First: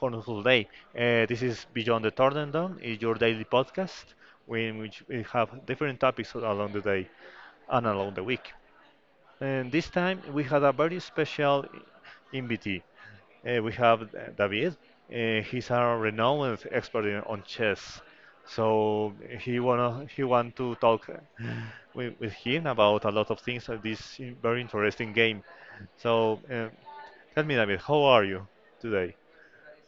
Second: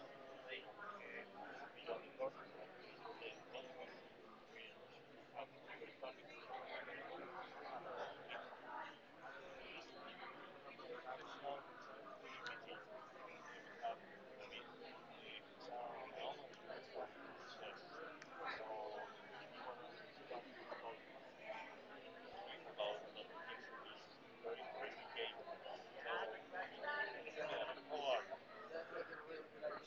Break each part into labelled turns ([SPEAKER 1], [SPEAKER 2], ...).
[SPEAKER 1] wonderful day. This is Beyond the Tornado, is your daily podcast in which we have different topics along the day and along the week. And this time we had a very special invitee. We have David. He's a renowned expert on chess. So he want to talk with him about a lot of things of this very interesting game. So tell me, David, how are you today?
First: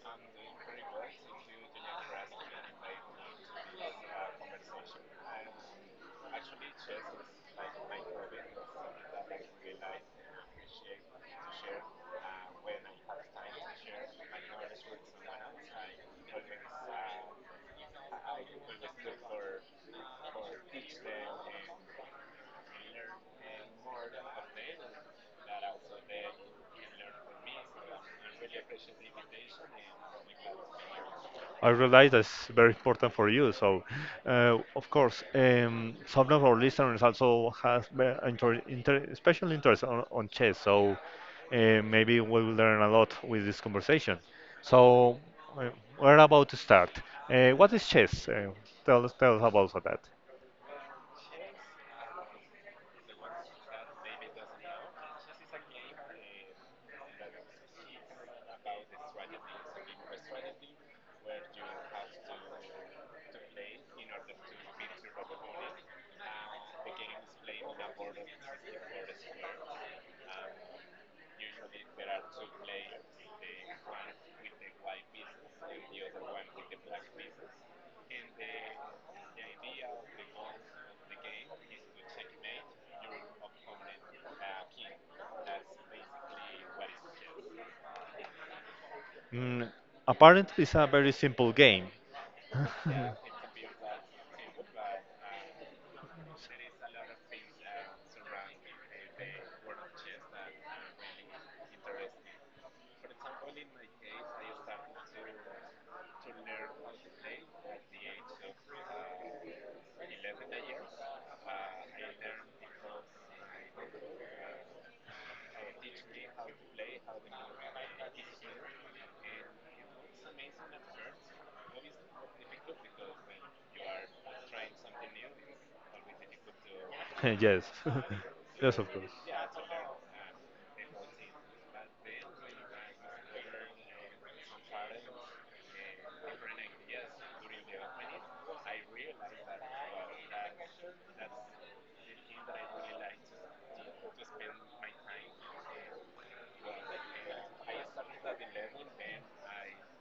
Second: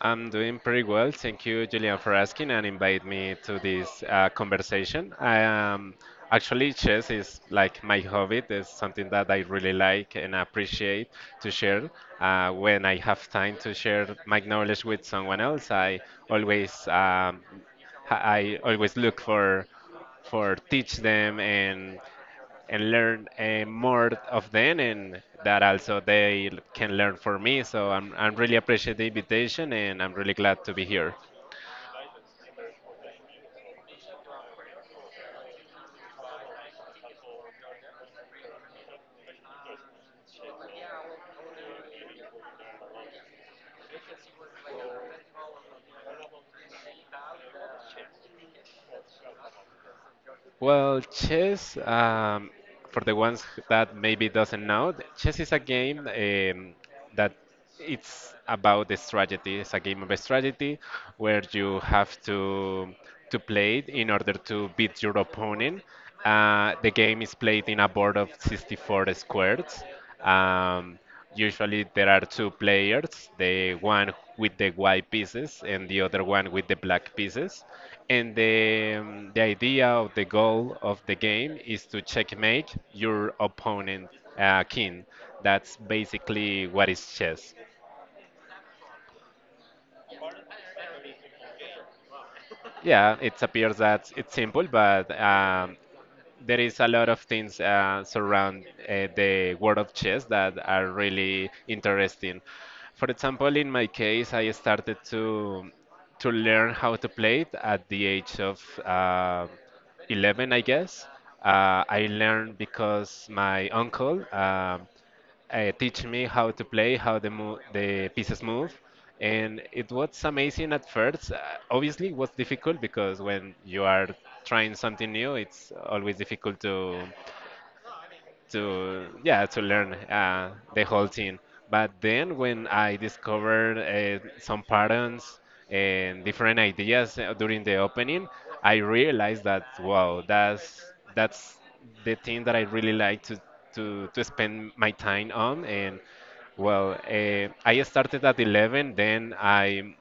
[SPEAKER 2] I'm doing pretty well. Thank you, Julian, for asking and invite me to this conversation. I am Actually, chess is like my hobby. It's something that I really like and appreciate to share. When I have time to share my knowledge with someone else, always um, I always look for teach them and learn more of them and that also they can learn from me. So I'm really appreciate the invitation and I'm really glad to be here.
[SPEAKER 1] I realize that's very important for you. So, of course, some of our listeners also has be- inter inter special interest on chess. So, uh, maybe we will learn a lot with this conversation. So, uh, we're about to start. What is chess? Tell us about that.
[SPEAKER 2] Well, chess, for the ones that maybe doesn't know, chess is a game that it's about the strategy. It's a game of strategy where you have to play it in order to beat your opponent. The game is played in a board of 64 squares. Um, Usually there are two players, the one with the white pieces and the other one with the black pieces. And the idea of the goal of the game is to checkmate your opponent king. That's basically what is chess.
[SPEAKER 1] Mm, apparently, it's a very simple game.
[SPEAKER 2] Yeah, it appears that it's simple, but there is a lot of things surround the world of chess that are really interesting. For example, in my case, I started to learn how to play it at the age of uh, 11, I guess. I learned because my uncle teach me how to play, how the pieces move, and it was amazing at first. Obviously, it was difficult because when you are trying something new, it's always difficult to
[SPEAKER 1] Yes, yes, of
[SPEAKER 2] to
[SPEAKER 1] course.
[SPEAKER 2] yeah to learn the whole thing. But then when I discovered some patterns and different ideas during the opening, I realized that wow, that's the thing that I really like to spend my time on and. Well, I started at 11, then I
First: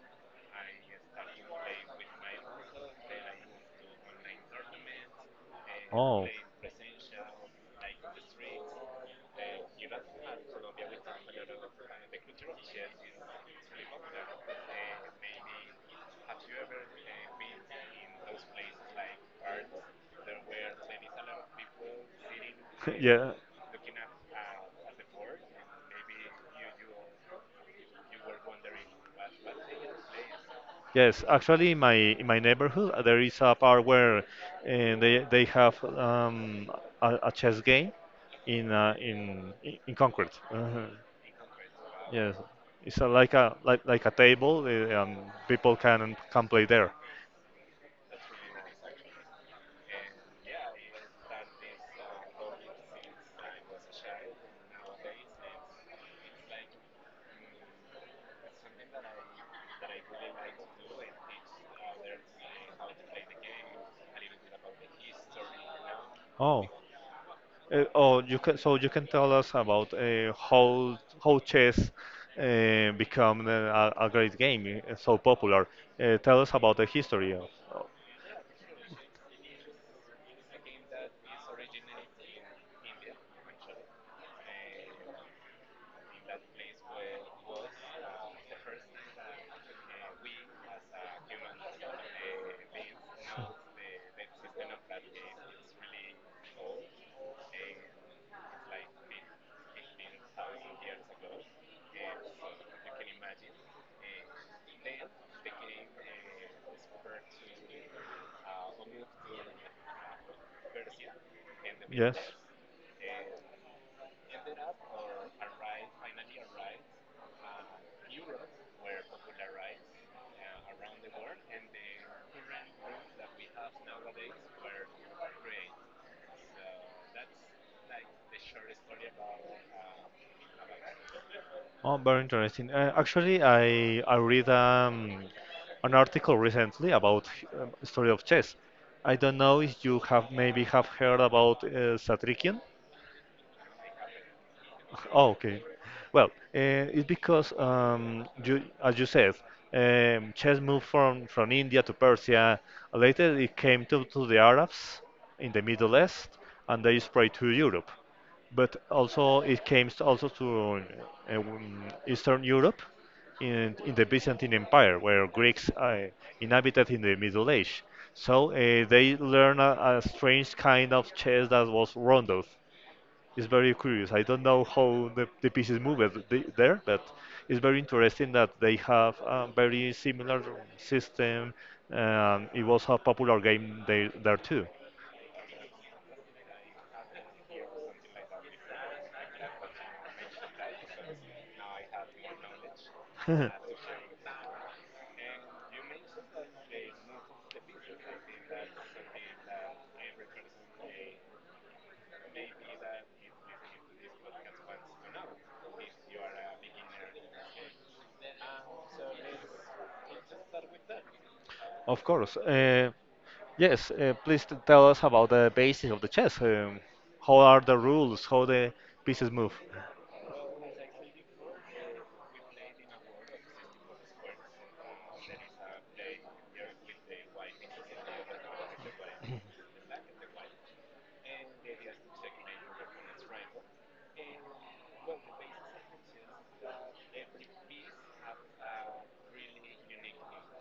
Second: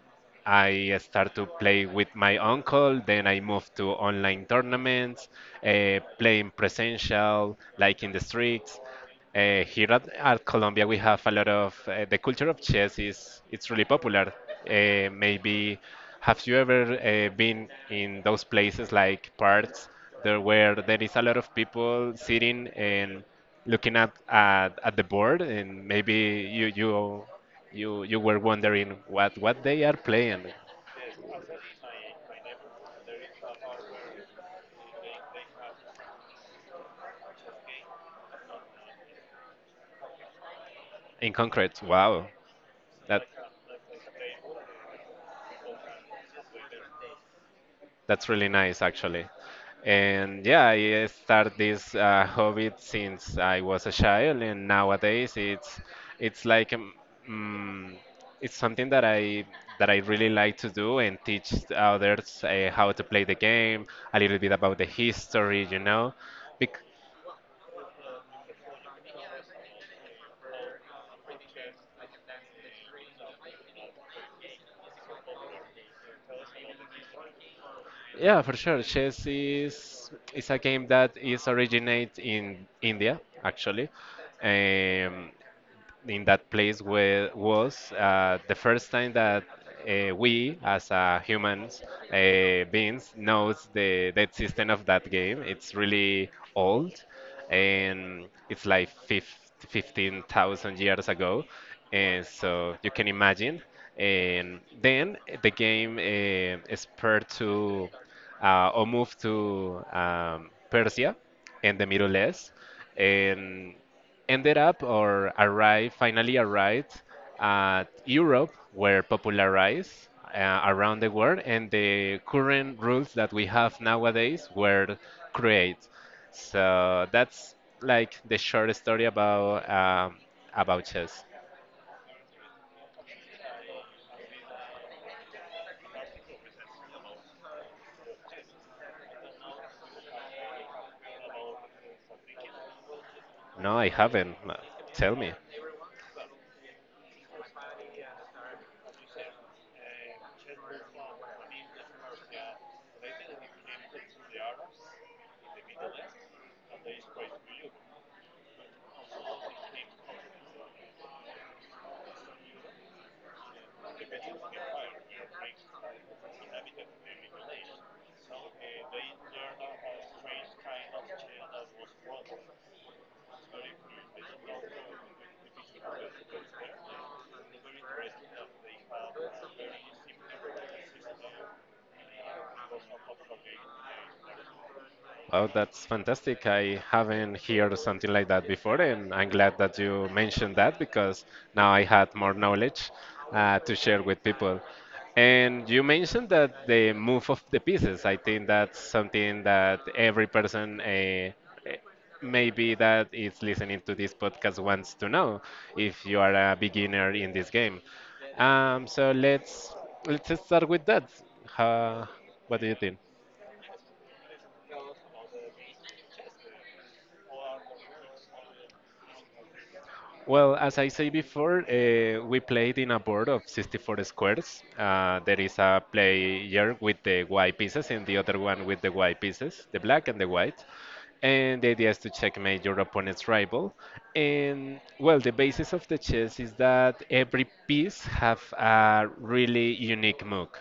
[SPEAKER 2] I start to play with my uncle. Then I moved to online tournaments,
[SPEAKER 1] Oh.
[SPEAKER 2] playing presential, like in the streets. Here at Colombia, we have a lot of the culture of chess is it's really popular. Maybe have you ever been in those places like parks there where there is a lot of people sitting and
[SPEAKER 1] Yeah.
[SPEAKER 2] looking at the board and maybe you were wondering what they are playing
[SPEAKER 1] Yes, actually, in my neighborhood, there is a bar where they have a chess game in in concrete. Uh-huh.
[SPEAKER 2] in concrete. Wow,
[SPEAKER 1] Yes, it's a,
[SPEAKER 2] that
[SPEAKER 1] like like a table, and people can play there.
[SPEAKER 2] that's really nice actually. And yeah, I started this hobby since I was a child, and nowadays it's like mm, it's something that I really like to do and teach others how to play the game, a little bit about the history.
[SPEAKER 1] Oh, oh, you can, so you can tell us about how chess become a great game, so popular. Tell us about the history of.
[SPEAKER 2] Yeah, for sure. Chess is a game that is originate in India, actually. Um, in that place where was the first time that we as humans beings knows the existence of that game it's really old and it's like 15,000 years ago and so you can imagine and then the game is paired to or moved to Persia and the Middle
[SPEAKER 1] Yes.
[SPEAKER 2] East, and ended up or arrived, finally arrived at Europe, were popularized around the world, and the current rules that we have nowadays were created. So that's like the short story about chess.
[SPEAKER 1] Oh, very interesting. Actually, I read an article recently about story of chess. I don't know if you have heard about Satrikian.
[SPEAKER 2] No, I haven't. Tell
[SPEAKER 1] Oh,
[SPEAKER 2] me.
[SPEAKER 1] okay. Well, it's because as you said, chess moved from India to Persia. Later, it came to the Arabs in the Middle East, and they spread to Europe. But also, it came s- also to Eastern Europe in the Byzantine Empire, where Greeks inhabited in the Middle Age. So they learned a strange kind of chess that was rondo. It's very curious. I don't know how the pieces move there, but it's very interesting that they have a very similar system. It was a popular game there, there too.
[SPEAKER 2] Wow, that's fantastic. I haven't heard something like that before, and I'm glad that you mentioned that because now I had more knowledge to share with people. And you mentioned that the move of the pieces, I think that's something that every person maybe that is listening to this podcast wants to know if you are a beginner in this game. So let's start with that.
[SPEAKER 1] Of
[SPEAKER 2] Uh,
[SPEAKER 1] course.
[SPEAKER 2] what do you think?
[SPEAKER 1] Yes, please tell us about the basics of the chess. How are the rules? How the pieces move?
[SPEAKER 2] Well, as I say before, we played in a board of 64 squares. There is a player with the white pieces and the other one with the white pieces, the black and the white. And the idea is to checkmate your opponent's rival. And well, the basis of the chess is that every piece have a really unique move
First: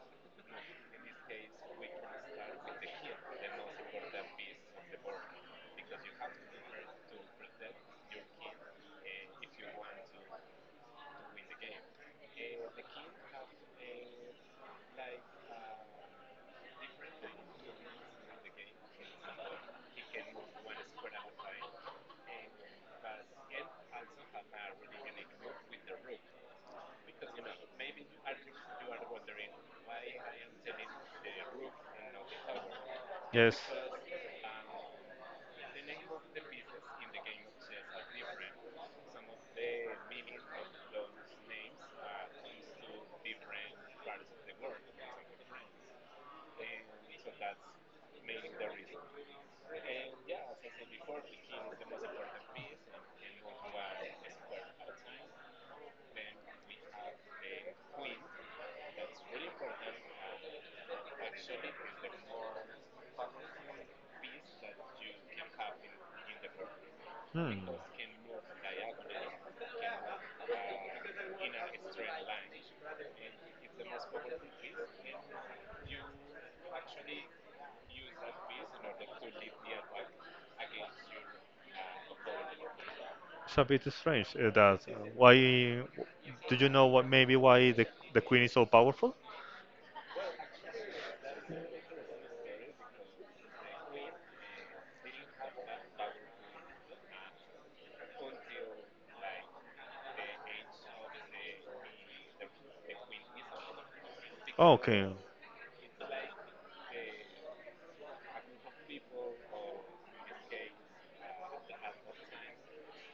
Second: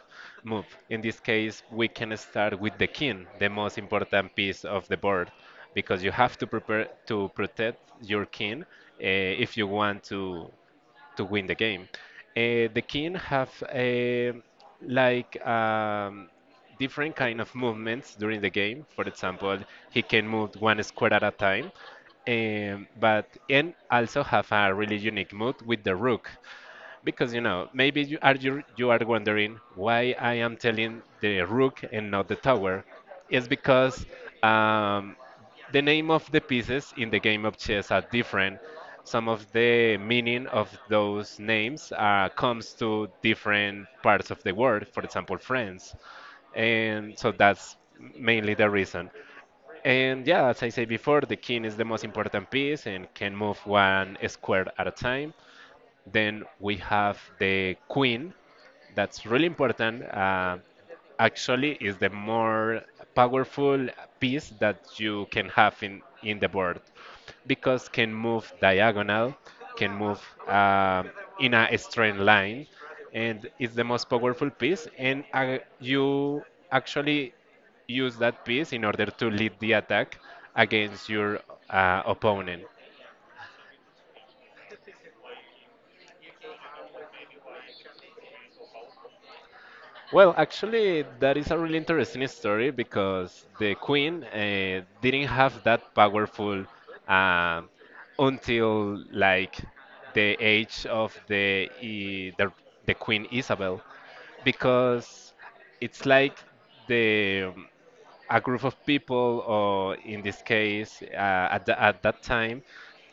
[SPEAKER 2] move. In this case, we can start with the king, the most important piece of the board, because you have to prepare to protect your king if you want to win the game. The king have a like different kind of movements during the game. For example, he can move one square at a time, but and also have a really unique move with the rook. Because maybe you are wondering why I am telling the rook and not the tower. It's
[SPEAKER 1] Yes.
[SPEAKER 2] because um, the name of the pieces in the game of chess are different. Some of the meaning of those names comes to different parts of the world. For example, France, and so that's mainly the reason. And yeah, as I said before, the king is the most important piece and can move one square at a time. Then we have the queen. That's really important. Actually, is the more powerful piece that you can have in the board
[SPEAKER 1] Hmm.
[SPEAKER 2] because can move diagonal, can move um, in a straight line, and it's the most powerful piece. And you actually use that piece in order to lead the attack against your opponent.
[SPEAKER 1] It's a bit strange that why do you know what, maybe why the queen is so powerful?
[SPEAKER 2] Well, actually, that is a really interesting story because the queen didn't have that powerful um, until like the age of the, I- the Queen Isabel,
[SPEAKER 1] Oh, okay.
[SPEAKER 2] because it's like the a group of people, or in this case, at that time,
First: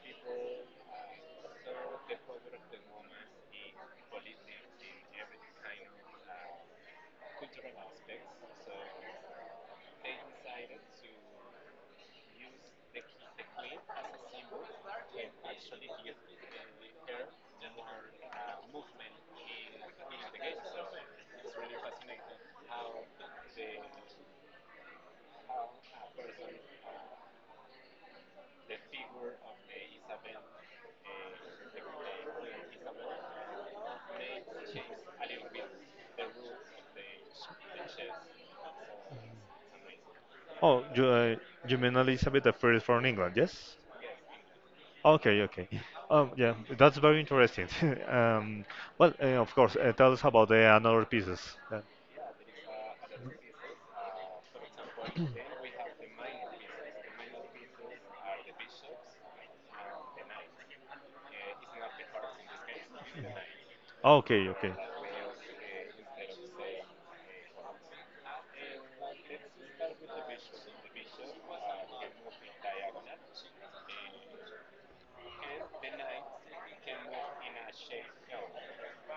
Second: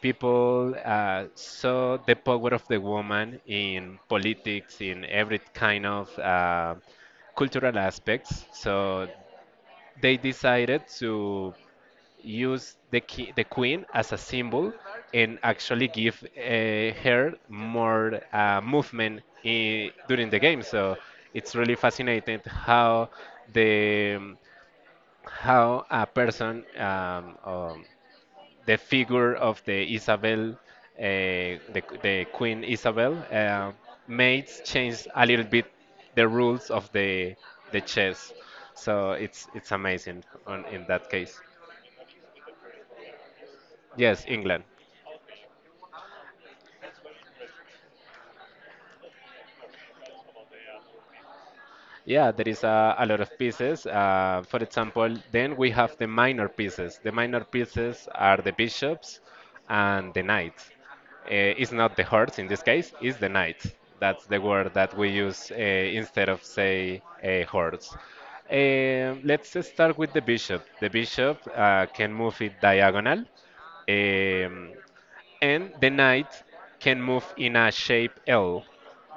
[SPEAKER 2] people saw the power of the woman in politics, in every kind of cultural aspects. So they decided to use the queen as a symbol and actually give her more movement during the game. So it's really fascinating the how a person, the figure of the Isabel, the Queen Isabel, made change a little bit the rules of the chess. So it's amazing on,
[SPEAKER 1] Oh,
[SPEAKER 2] in that case.
[SPEAKER 1] you mean Elizabeth the First from England, yes?
[SPEAKER 2] Yes, England.
[SPEAKER 1] Okay, okay. Yeah, that's very interesting. um, well, of course, tell us about the another pieces. Yeah.
[SPEAKER 2] Yeah, there is a lot of pieces. For example, then we have the minor pieces. The minor pieces are the bishops and the knights. It's not the horse in this case, it's the knight. That's the
[SPEAKER 1] Okay,
[SPEAKER 2] word
[SPEAKER 1] okay.
[SPEAKER 2] that we use instead of, say, a horse. Let's start with the bishop. The bishop can move it diagonal. Um, and the knight can move in a shape L.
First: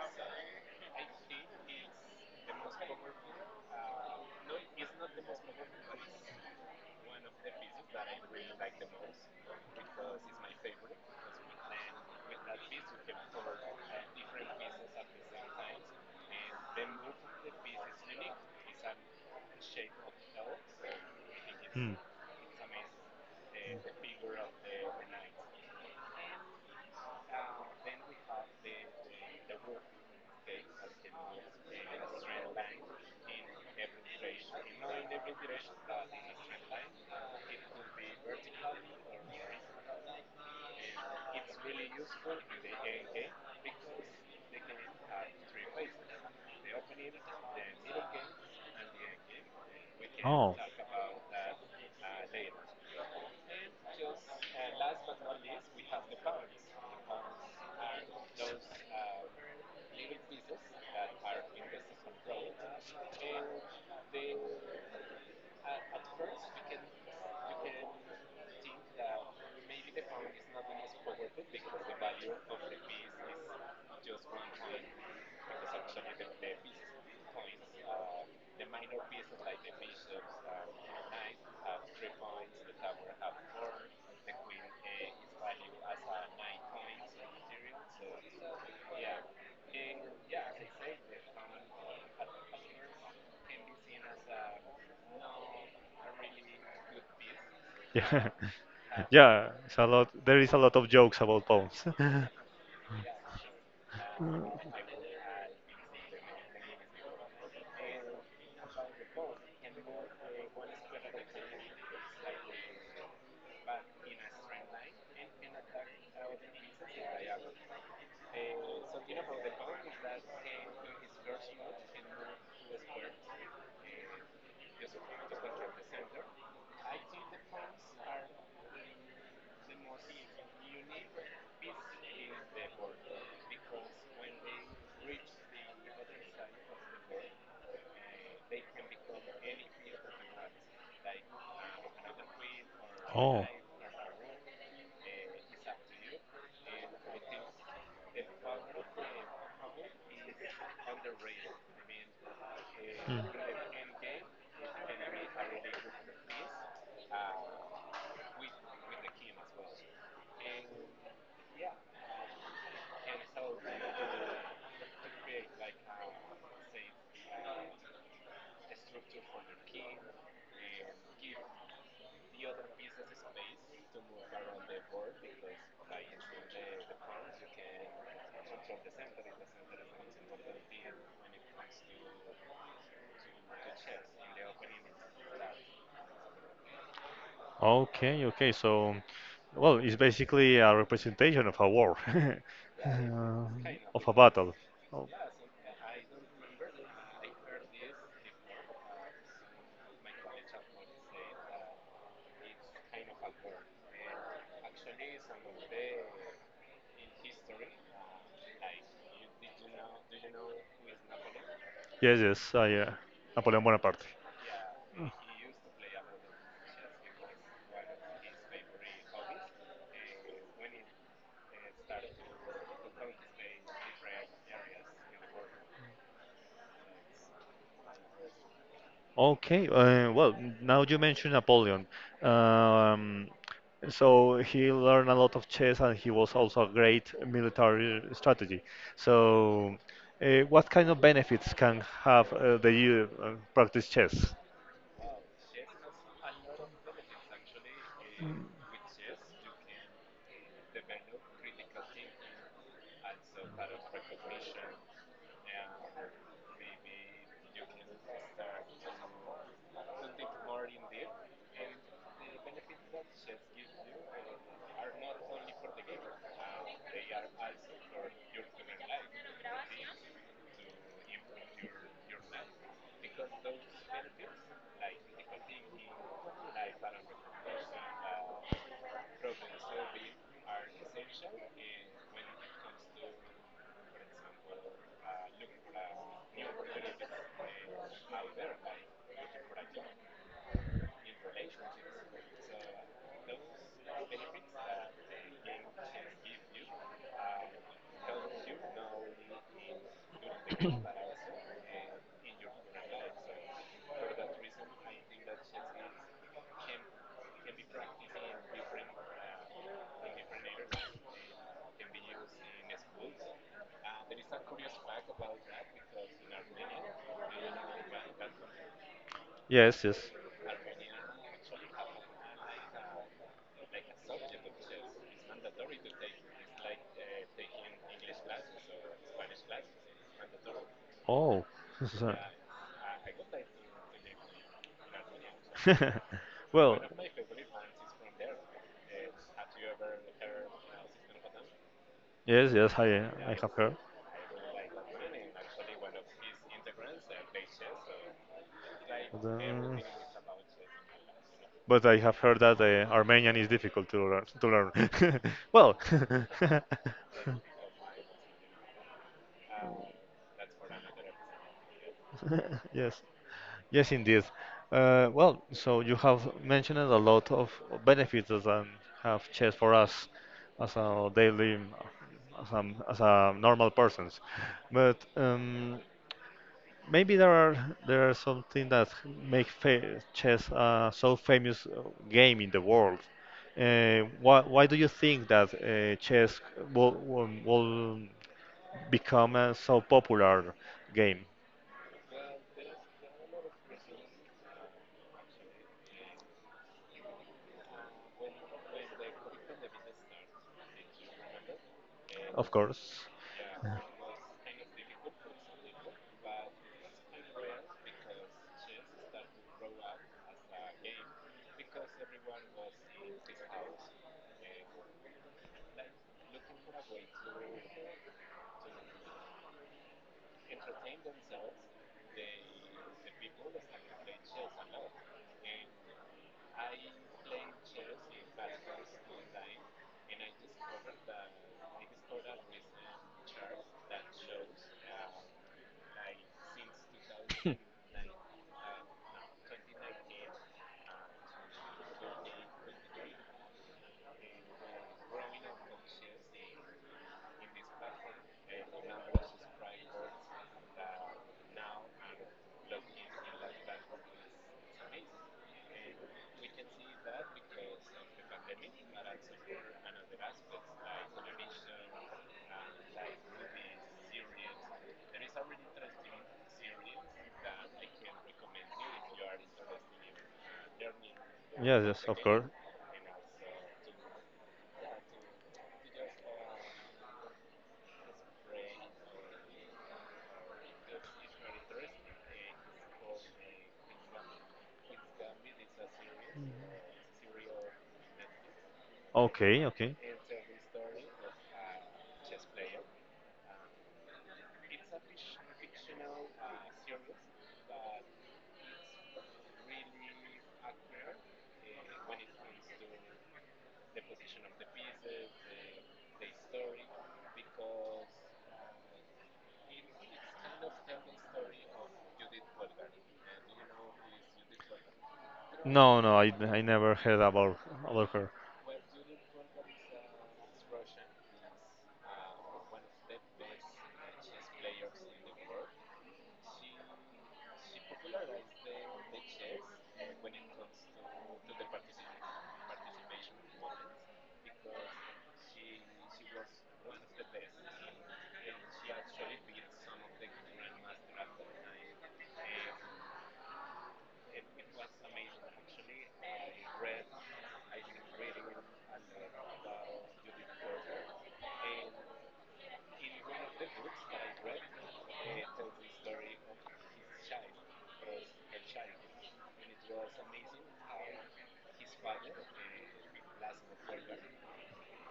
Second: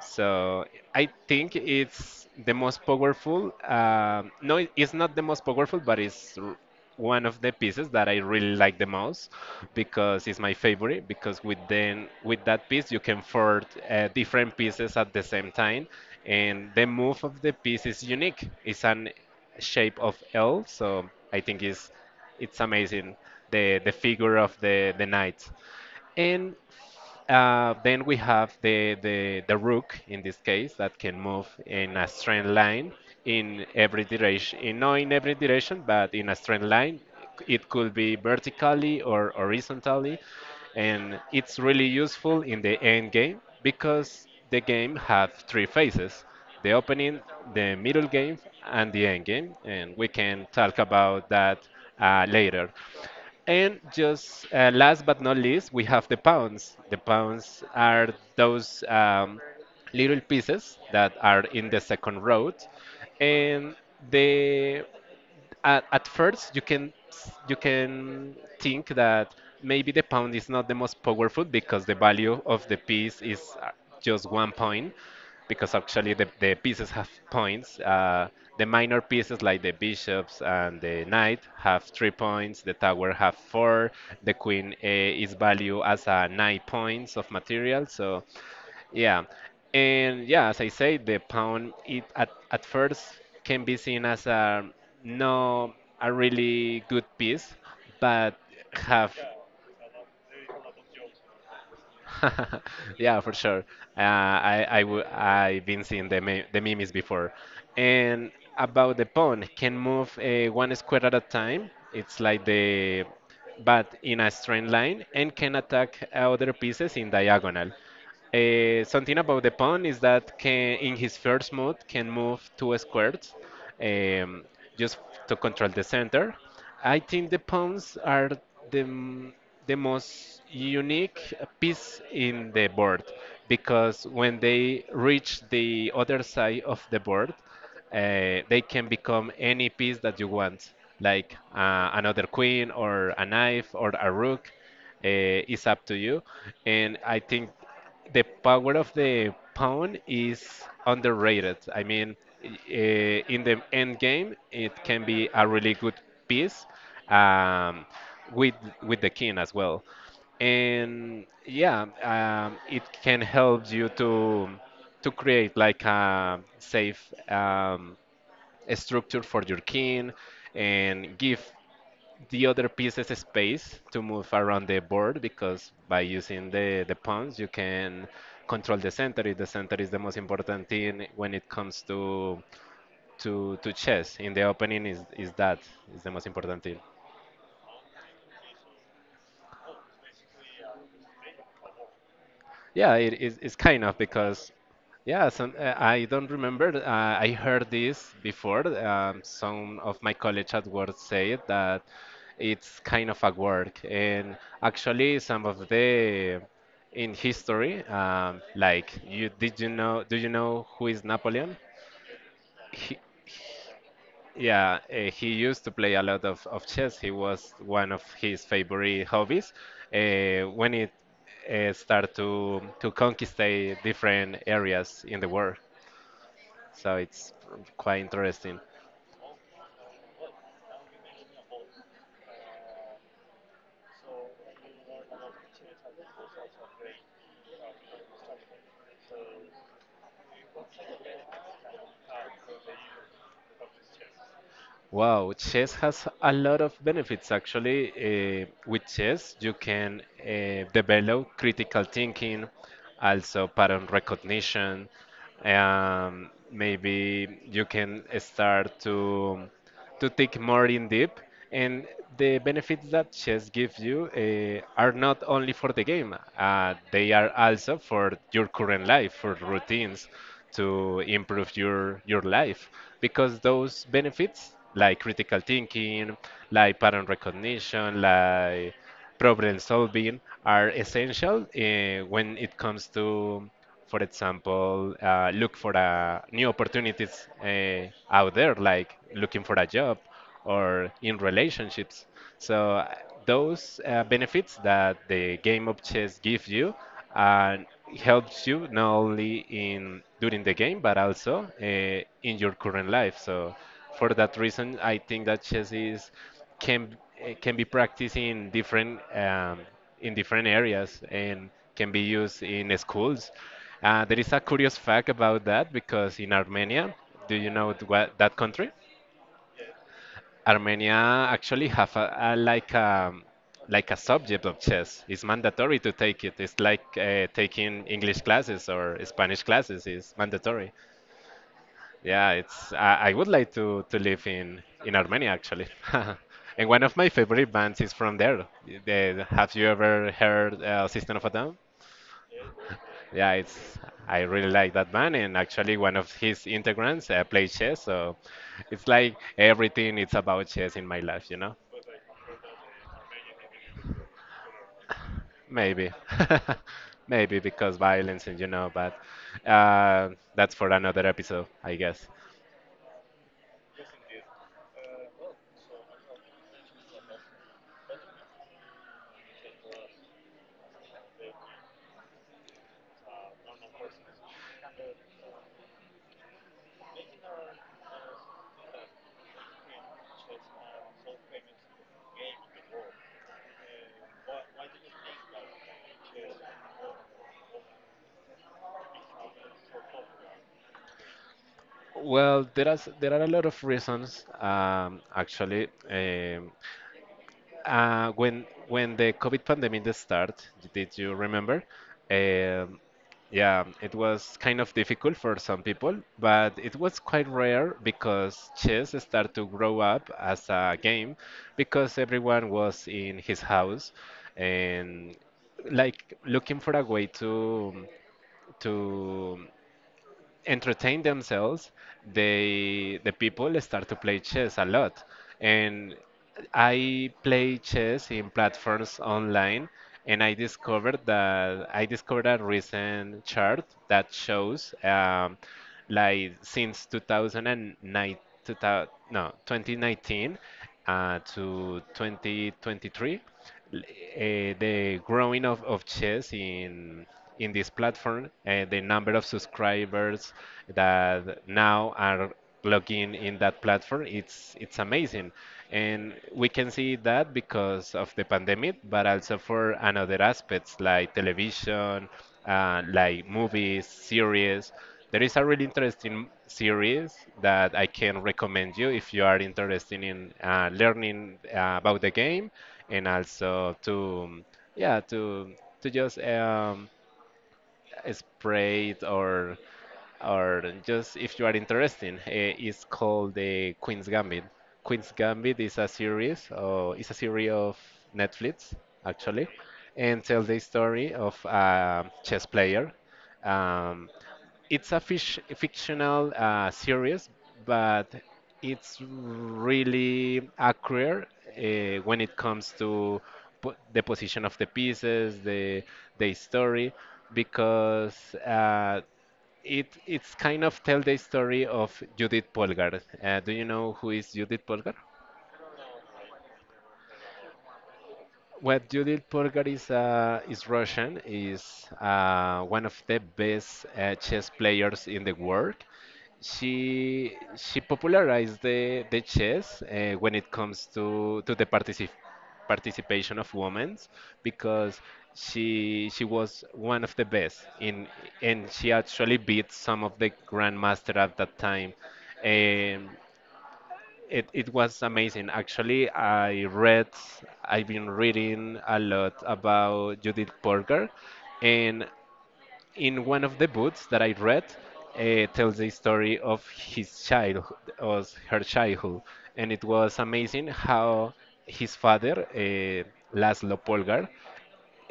[SPEAKER 2] So I think it's the most powerful. No, it's not the most powerful, but one of the pieces that I really like the most because it's my favorite. Because with that piece, you can forge different pieces at the same time, and the move of the piece is
[SPEAKER 1] the
[SPEAKER 2] unique. It's an shape of L, so I think
[SPEAKER 1] it
[SPEAKER 2] it's amazing the figure of the knight. And then we have the rook in this case that can move in a straight line in every direction, not in every direction, but in a straight line. It could be vertically or horizontally, and it's really useful in the end game because the game have three phases: the opening, the middle game, and the end game, and we can talk about that later. And just last but not least, we have the pounds. The pounds are those little pieces that are in the second row, and the at first you can think that maybe the pound is not the most powerful because the value of the piece is just 1 point because actually the pieces have points the minor pieces like the bishops and the knight have 3 points, the tower have 4, the queen is valued as a 9 points of material. So yeah, and yeah, as I say, the pound at first can be seen as a, no, a really good piece,
[SPEAKER 1] Yeah.
[SPEAKER 2] but have
[SPEAKER 1] Yeah, it's a lot. There is a lot of jokes about pawns. and
[SPEAKER 2] yeah for sure.
[SPEAKER 1] uh,
[SPEAKER 2] I've been seeing the memes before, and about the pawn can move one square at a time. It's like the, but in a straight line and can attack other pieces in diagonal. Something about the pawn is that can, in his first move can move 2 squares um, just to control the center. I think the pawns are the, m- the most unique piece in the board because when they reach the other side of the board, they can become any piece that you want, like another queen or a knife or a rook. It's up to you, and I think the power of the pawn is underrated. I mean,
[SPEAKER 1] Hmm.
[SPEAKER 2] in the end game, it can be a really good piece um, with with the king as well, and yeah, it can help you to create like a safe structure for your king and give the other pieces space to move around the board because by using the pawns you can control the center. The center is the most important thing when it comes to chess. In the opening is the most important thing.
[SPEAKER 1] Okay, okay. So, well, it's basically a representation of a war,
[SPEAKER 2] Yeah, it is.
[SPEAKER 1] Uh,
[SPEAKER 2] It's kind of
[SPEAKER 1] of a
[SPEAKER 2] because,
[SPEAKER 1] battle. Oh,
[SPEAKER 2] yeah, I don't remember. I heard this before. Some of my colleagues at work said that it's kind of a work, and actually, some of the in history, like you did you know? Do you know who is Napoleon?
[SPEAKER 1] yes, yes.
[SPEAKER 2] He,
[SPEAKER 1] Napoleon Bonaparte.
[SPEAKER 2] yeah, he used to play a lot of chess. He was one of his favorite hobbies. When it started to conquist different areas in the world, so it's quite interesting.
[SPEAKER 1] Okay, well, now you mentioned Napoleon. Um, so he learned a lot of chess and he was also a great military strategy. So, what kind of benefits can have the you practice chess?
[SPEAKER 2] Wow, chess has a lot of benefits actually. With chess, you can develop critical thinking, also pattern recognition. Maybe you can start to think more in deep. And the benefits that chess gives you are not only for the game; they are also for your current life, for routines to improve your life because those benefits like critical thinking, like pattern recognition, like problem solving are essential when it comes to, for example, look for new opportunities out there, like looking for a job or in relationships. So those benefits that the game of chess gives you uh, helps you not only in during the game but also in your current life. So for that reason, I think that chess is can can be practiced in different areas and can be used in schools. There is a curious fact about that because in Armenia, do you know what that country?
[SPEAKER 1] Yes, yes.
[SPEAKER 2] Armenia actually have a like a like a subject of chess. It's mandatory to take it. It's like taking English classes or Spanish classes. It's mandatory.
[SPEAKER 1] Oh, so-
[SPEAKER 2] Yeah, it's. I would like to live in Armenia actually. And
[SPEAKER 1] well,
[SPEAKER 2] one of my favorite bands is from there. Have you ever heard System of a Down?
[SPEAKER 1] yes, yes,
[SPEAKER 2] Yeah,
[SPEAKER 1] I have heard.
[SPEAKER 2] it's. I really like that band, and actually one of his integrants plays chess, so it's like
[SPEAKER 1] The-
[SPEAKER 2] everything It's about chess in my life.
[SPEAKER 1] But I have heard that Armenian is difficult to learn. To learn. well,
[SPEAKER 2] Maybe, maybe because violence and you know, but uh, that's for another episode, I guess.
[SPEAKER 1] yes, yes, indeed. Well, so you have mentioned a lot of benefits that have chess for us as as as a normal persons. But maybe there are something that make fa chess so famous game in the world. Why do you think that chess will become a so popular game?
[SPEAKER 2] Well, there are a lot of reasons, actually. When the COVID pandemic started, did you remember?
[SPEAKER 1] Of
[SPEAKER 2] Um,
[SPEAKER 1] course.
[SPEAKER 2] yeah, it was kind of difficult for some people, but it was quite rare because chess started to grow up as a game because everyone was in his house and like looking for a way to entertain themselves, the people start to play chess a lot. And I play chess in platforms online, and I discovered a recent chart that shows like since 2009 2000, no 2019 to 2023, l- the growing of chess in this platform and the number of subscribers that now are logging in that platform it's amazing and we can see that because of the pandemic but also for another aspects like television, like movies series. There is a really interesting series that I can recommend you if you are interested in learning
[SPEAKER 1] Yes,
[SPEAKER 2] about
[SPEAKER 1] yes,
[SPEAKER 2] the
[SPEAKER 1] of course.
[SPEAKER 2] game and also to yeah to just spray it or just if you are interested, it's called the Queen's Gambit. Queen's Gambit is a series, or it's a series of Netflix actually,
[SPEAKER 1] Okay, okay.
[SPEAKER 2] and tells the story of a chess player. Um, it's a fictional series, but it's really accurate when it comes to the position of the pieces, the story, because it it's kind of tell the story of Judith Polgar. Do you know who is Judith Polgar?
[SPEAKER 1] No, no, I never heard about her.
[SPEAKER 2] What Judith Polgar is Russian, is one of the best chess players in the world. She popularized the chess when it comes to the participation of women because she was one of the best in and she actually beat some of the grandmaster at that time. Um, it, it was amazing. Actually, I've been reading a lot about Judith Polgar, and in one of the books that I read, tells the story of his childhood, of her childhood, and it was amazing how his father, Laszlo Polgar,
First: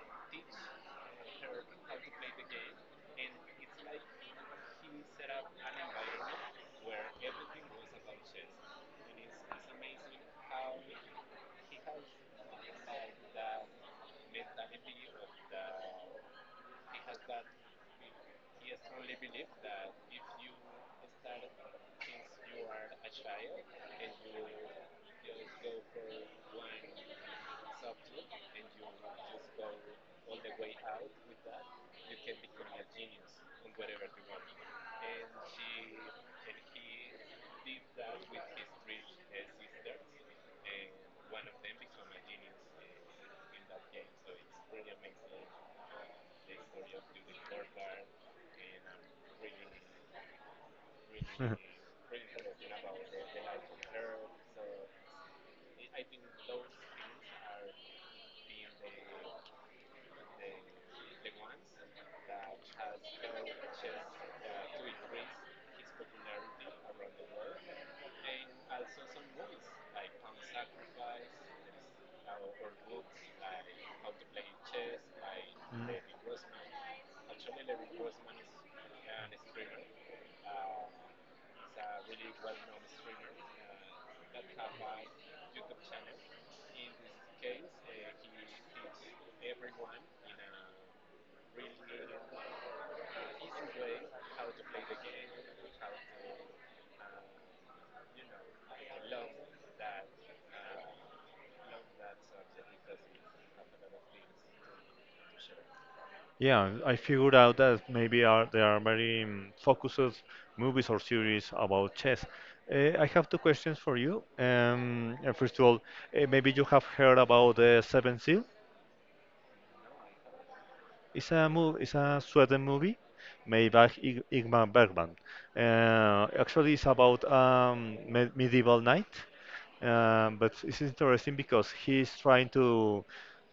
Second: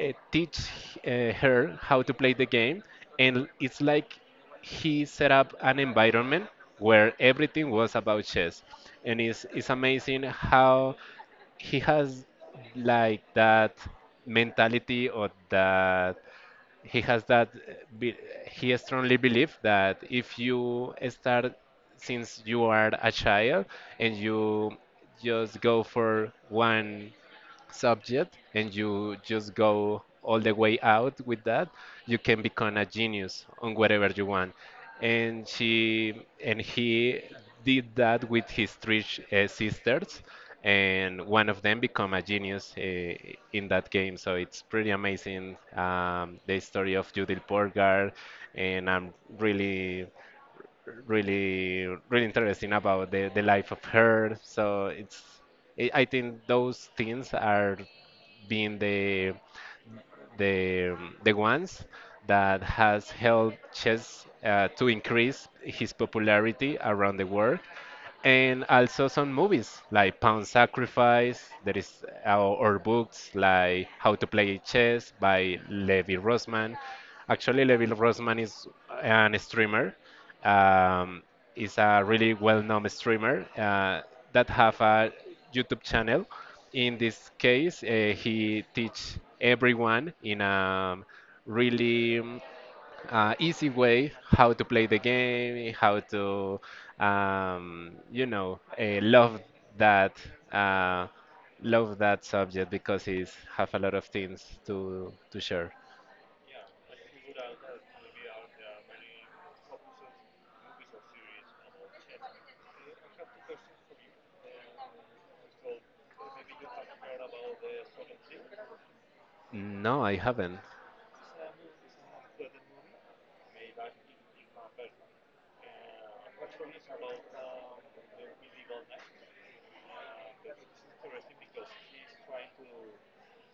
[SPEAKER 2] teach her how to play the game and it's like he set up an environment where everything was about chess and it's amazing how he has like that mentality or that he has that be, he strongly believes that if you start since you are a child and you just go for one subject and you just go all the way out with that, you can become a genius on whatever you want. And he did that with his three sisters, and one of them become a genius in that game. So it's pretty amazing the story of Judith Polgar, and I'm really really really interesting about the life of her so it's I think those things are being the the ones that has helped chess to increase his popularity around the world and also some movies like Pound Sacrifice. There is our, or books like How to Play Chess by Levi Rosman. Actually, Levi Rosman is an
[SPEAKER 1] Mm.
[SPEAKER 2] streamer, um, is a really well-known streamer that have a YouTube channel. In this case, he teach everyone in a really easy way how to play the game, how to you know that uh, love that subject because it's have a lot of things to share.
[SPEAKER 1] Yeah, I figured out that maybe are there are very focused movies or series about chess. I have two questions for you. First of all, maybe you have heard about the Seven Seal.
[SPEAKER 2] No, I haven't.
[SPEAKER 1] It's a move. It's a Sweden movie made by Ig Ingmar Bergman. Actually, it's about me medieval knight, but it's interesting because he's trying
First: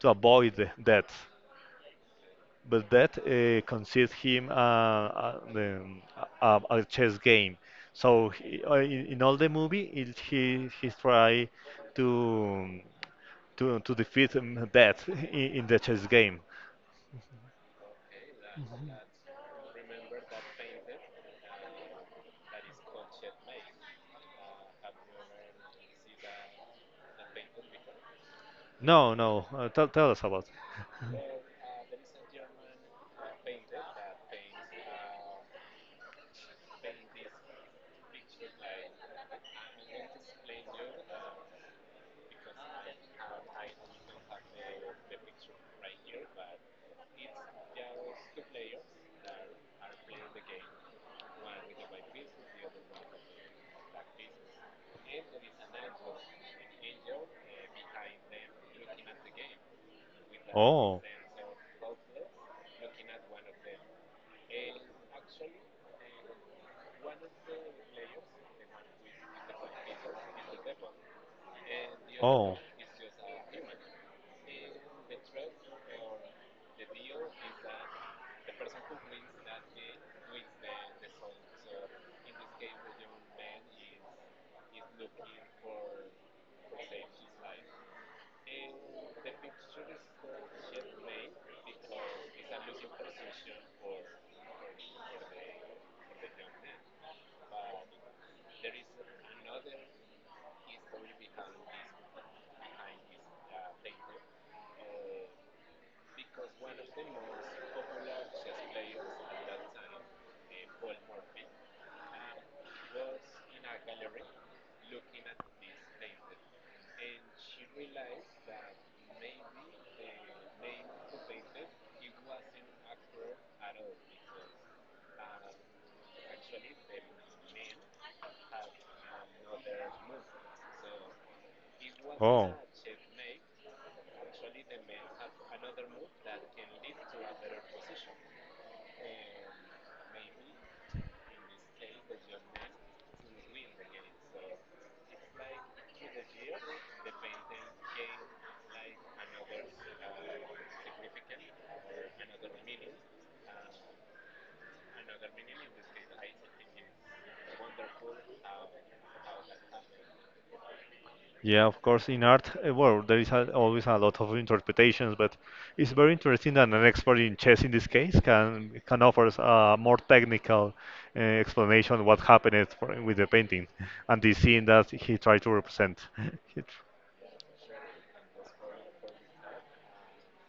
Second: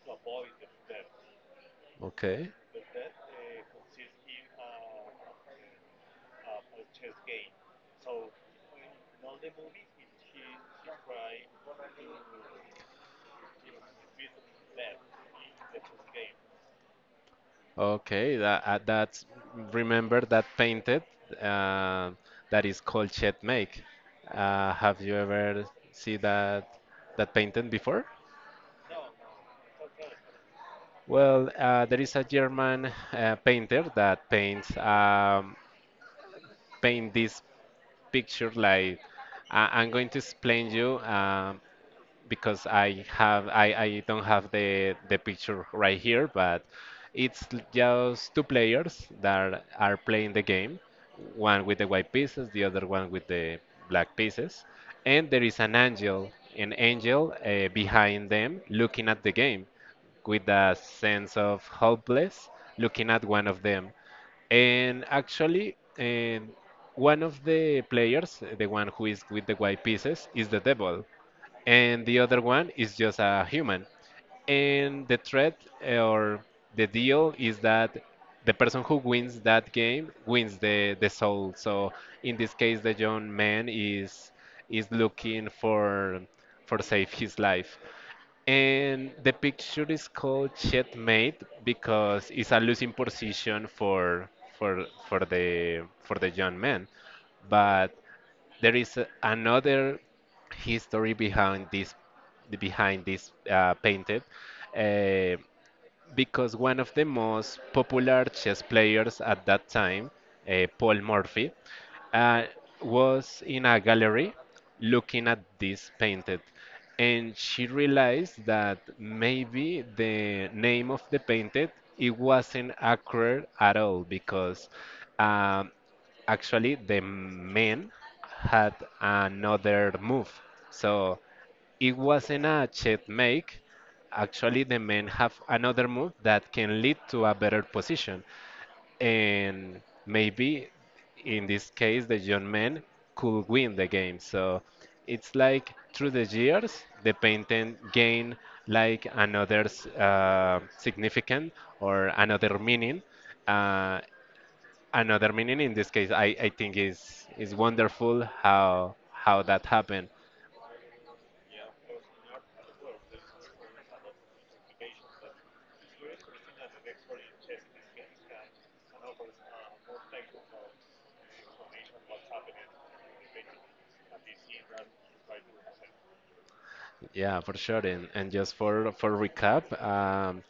[SPEAKER 1] to avoid the death.
[SPEAKER 2] Okay.
[SPEAKER 1] But that consists him a chess game. So he, in all the movie, he try to to defeat that in the chess game.
[SPEAKER 2] Okay, that's remember that painted uh, that is called checkmate. Have you ever see that that painted before?
[SPEAKER 1] No, no. Tell tell us about.
[SPEAKER 2] Well, there is a German painter that paint this picture like I'm going to explain you. Because I don't have the picture right here, but it's just two players that are playing the game, one with the white pieces, the other one with the black pieces, and there is an angel behind them looking at the game with a
[SPEAKER 1] Oh,
[SPEAKER 2] sense of hopeless, looking at one of them. And actually, one of the players, the one who is with the white pieces, is the devil and the other
[SPEAKER 1] oh,
[SPEAKER 2] one is just a human. And the threat or the deal is that the person who wins that game wins the soul. So in this case, the young man is looking for save his life. And the picture is called checkmate because it's a losing position for the for the young man. But there is another history behind this painted. Uh, because one of the most popular chess players at that time, Paul Morphy, uh, was in a gallery looking at this painted. And she realized that maybe the name of the painted it wasn't accurate at all because um, actually the man had another move. So it wasn't
[SPEAKER 1] oh,
[SPEAKER 2] a checkmate. Actually, the men have another move that can lead to a better position. And maybe in this case, the young men could win the game. So it's like through the years, the painting gain like another significant or another meaning. Uh, Another meaning in this case, I think is wonderful how that happened.
[SPEAKER 1] yeah, of course, in art, well, there is a, always a lot of interpretations, but it's very interesting that an expert in chess, in this case, can offer us a more technical explanation of what happened for, with the painting and the scene that he tried to represent.
[SPEAKER 2] Yeah, for sure. And just for recap,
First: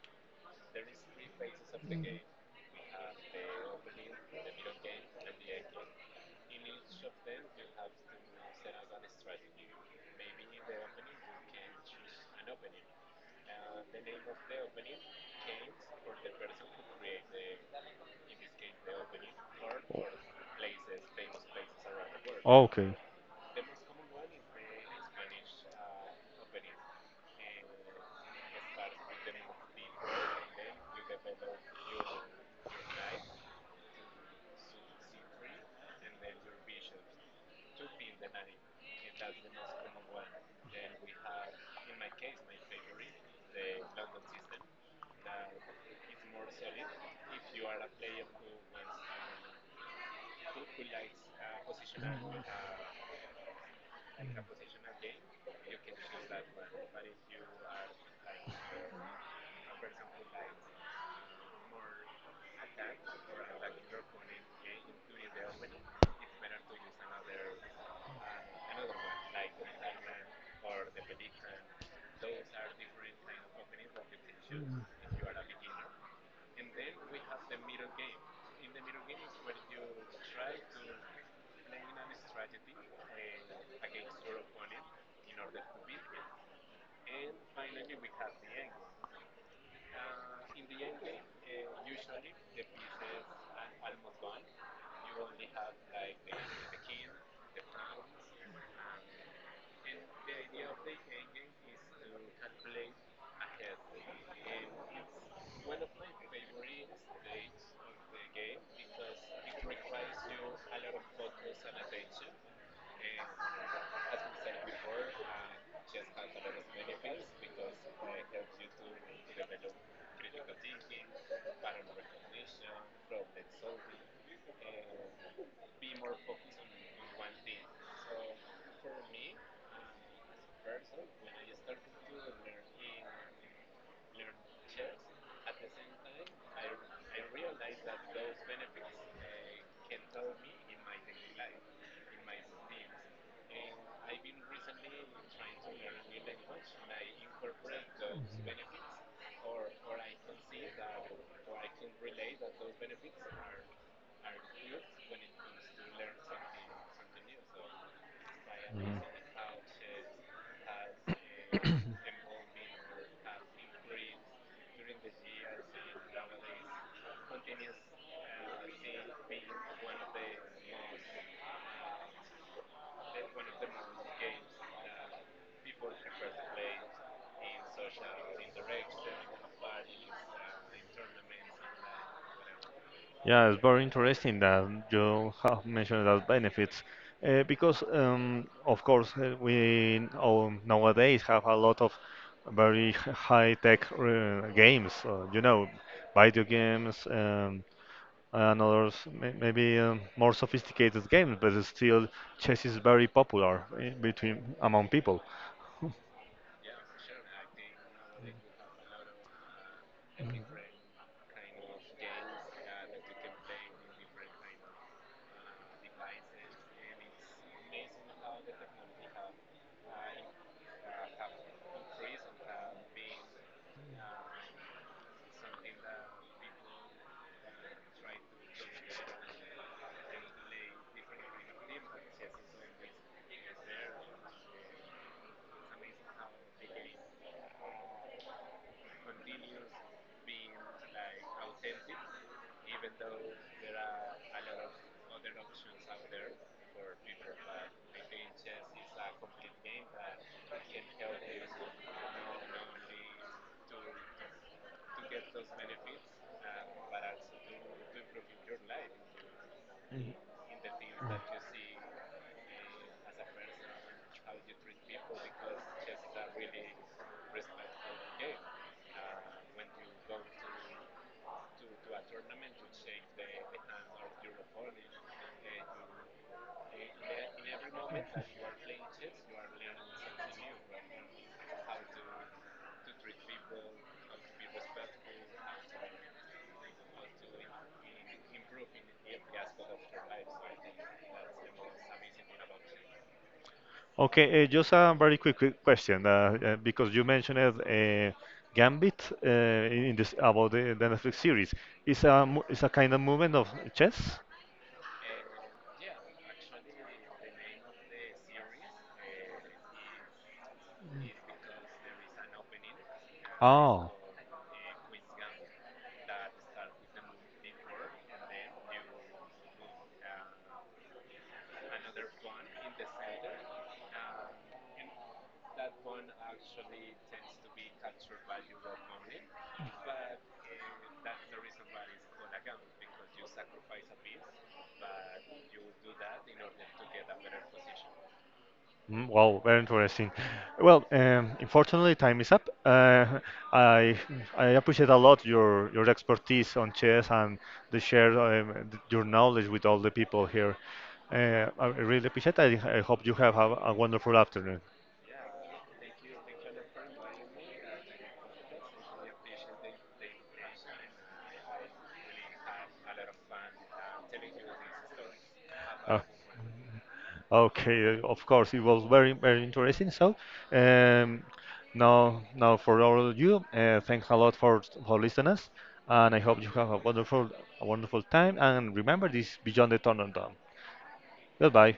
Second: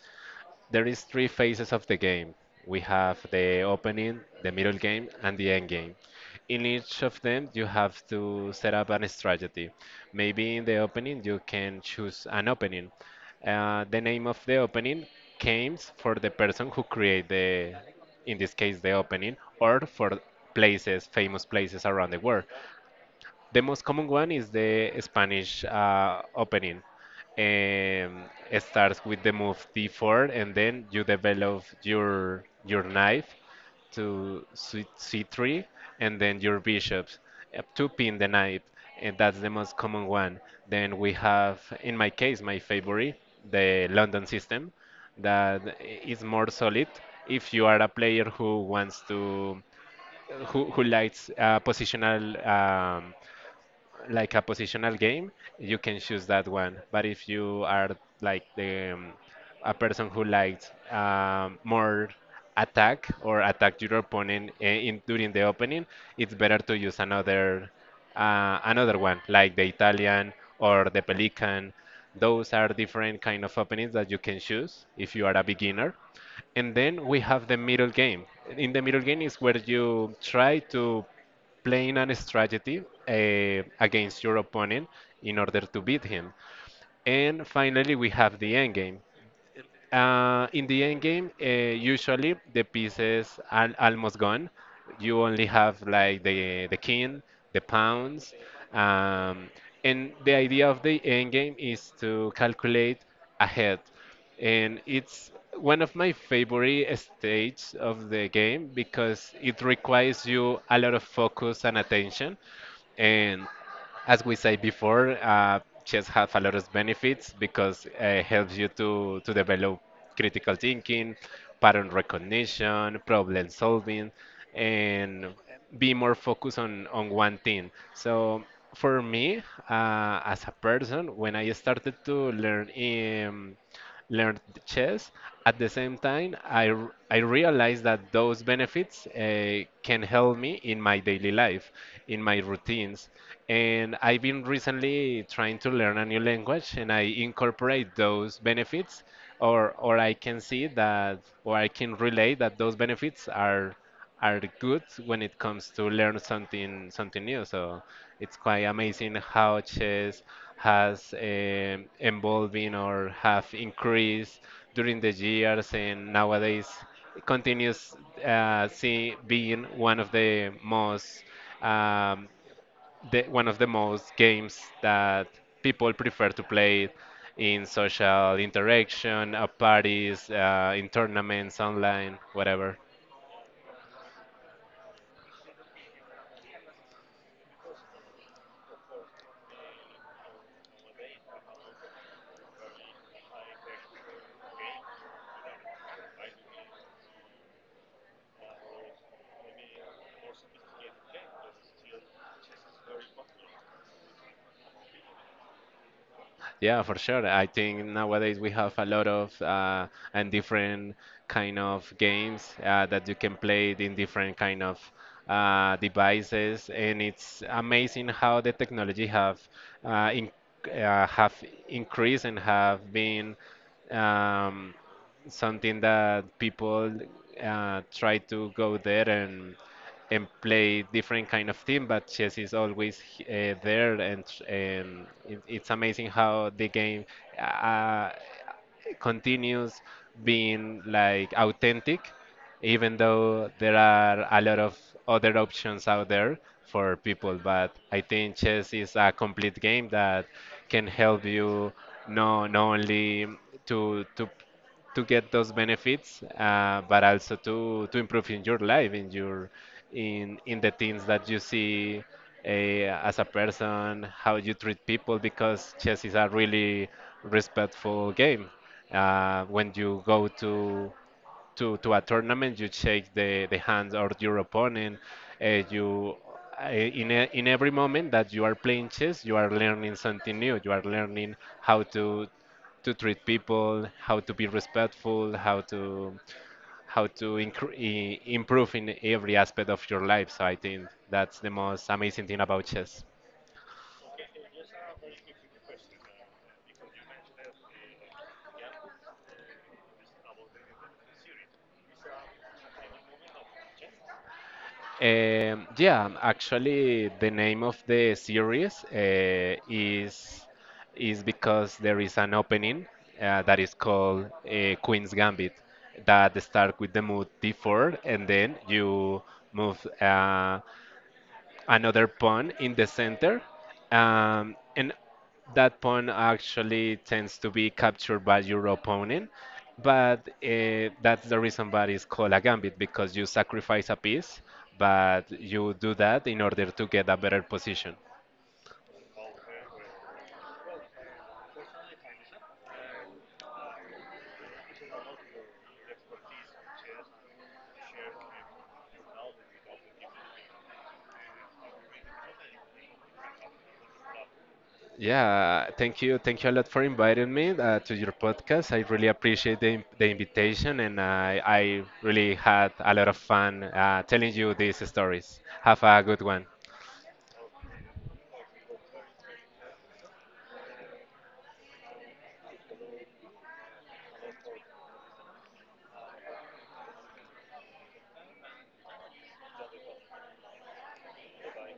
[SPEAKER 2] there is three phases of the game. We have the opening, the middle game, and the end game. In each of them, you have to set up an strategy. Maybe in the opening, you can choose an opening. The name of the opening comes for the person who create the, in this case, the opening, or for places, famous places around the world.
[SPEAKER 1] Okay.
[SPEAKER 2] The most common one is the Spanish opening. Um, it starts with the move d4, and then you develop your knife to c3, and then your bishops to pin the knight, and that's the most common one. Then we have, in my case, my favorite, the London system, that is more solid if you are a player who wants to who likes positional um, like a positional game, you can choose that one. But if you are like the a person who likes more attack or attack your opponent in during the opening, it's better to use another another one like the Italian or the Pelican. Those are different kind of openings that you can choose if you are a beginner. And then we have the middle game. In the middle game is where you try to playing a strategy against your opponent in order to beat him. And finally, we have the endgame. In the end game, usually the pieces are almost gone. You only have like the king, the pawns, um, and the idea of the end game is to calculate ahead, and it's one of my favorite stages of the game because it requires you a lot of focus and attention, and as we said before, chess has a lot of benefits because it helps you to develop critical thinking, pattern recognition, problem solving, and be more focused on one thing. So for me, as a person, when I started to learn learned chess. At the same time, I realized that those benefits can help me in my daily life, in my routines. And I've been recently trying to learn a new language and I incorporate those benefits, or I can see that, or I can relate that those benefits are good when it comes to learn something new. So it's quite
[SPEAKER 1] Mhm.
[SPEAKER 2] amazing how chess has evolving or have increased during the years, and nowadays it continues being one of the most um, one of the most games that people prefer to play in social interaction, at parties, in tournaments, online, whatever.
[SPEAKER 1] Yeah, it's very interesting that you have mentioned those benefits because, of course, we all nowadays have a lot of very high-tech games, you know, video games and others, maybe more sophisticated games, but it's still chess is very popular in between among people.
[SPEAKER 2] Yeah, for sure. I think nowadays we have a lot of and different kind of games that you can play it in different kind of devices, and it's amazing how the technology have uh, in, have increased and have been um, something that people try to go there and play different kind of team, but chess is always there, and it's amazing how the game uh, continues being like authentic, even though there are a lot of other options out there for people. But I think chess is a complete game that can help you no not only to to to get those benefits, but also to improve in your life, in your
[SPEAKER 1] Mm. Mm.
[SPEAKER 2] in the things that you see as a person, how you treat people, because chess is a really respectful game. When you go to to a tournament, you shake the hands of your opponent. You In in every moment that you are playing chess, you are learning something new. You are learning how to treat people, how to be respectful, how to improve in every aspect of your life. So I think that's the most amazing thing about chess.
[SPEAKER 1] Okay, just a very quick question, because you mentioned Gambit in this about the Netflix series. It's a it's a kind of movement of chess.
[SPEAKER 2] Yeah, actually, the name of the series is because there is an opening that is
[SPEAKER 1] Oh,
[SPEAKER 2] called Queen's Gambit that start with the mood D4, and then you move. Another pawn in the center. And that pawn actually tends to be captured by your opponent. But that's the reason why it's called a gambit because you sacrifice a piece, but you do that in order to get a better position.
[SPEAKER 1] mm, wow, very interesting. Well, unfortunately, time is up. I I appreciate a lot your expertise on chess and the share your knowledge with all the people here. I really appreciate it. I hope you have a wonderful afternoon.
[SPEAKER 2] Yeah, thank you. Thank you a lot for inviting me to your podcast. I really appreciate the invitation and I really had a lot of fun telling you these stories. Have
[SPEAKER 1] Uh,
[SPEAKER 2] a good one.
[SPEAKER 1] okay, of course, it was very interesting. So, um, now for all of you, thanks a lot for listening us, and I hope you have a wonderful time. And remember this is beyond the tournament. Goodbye.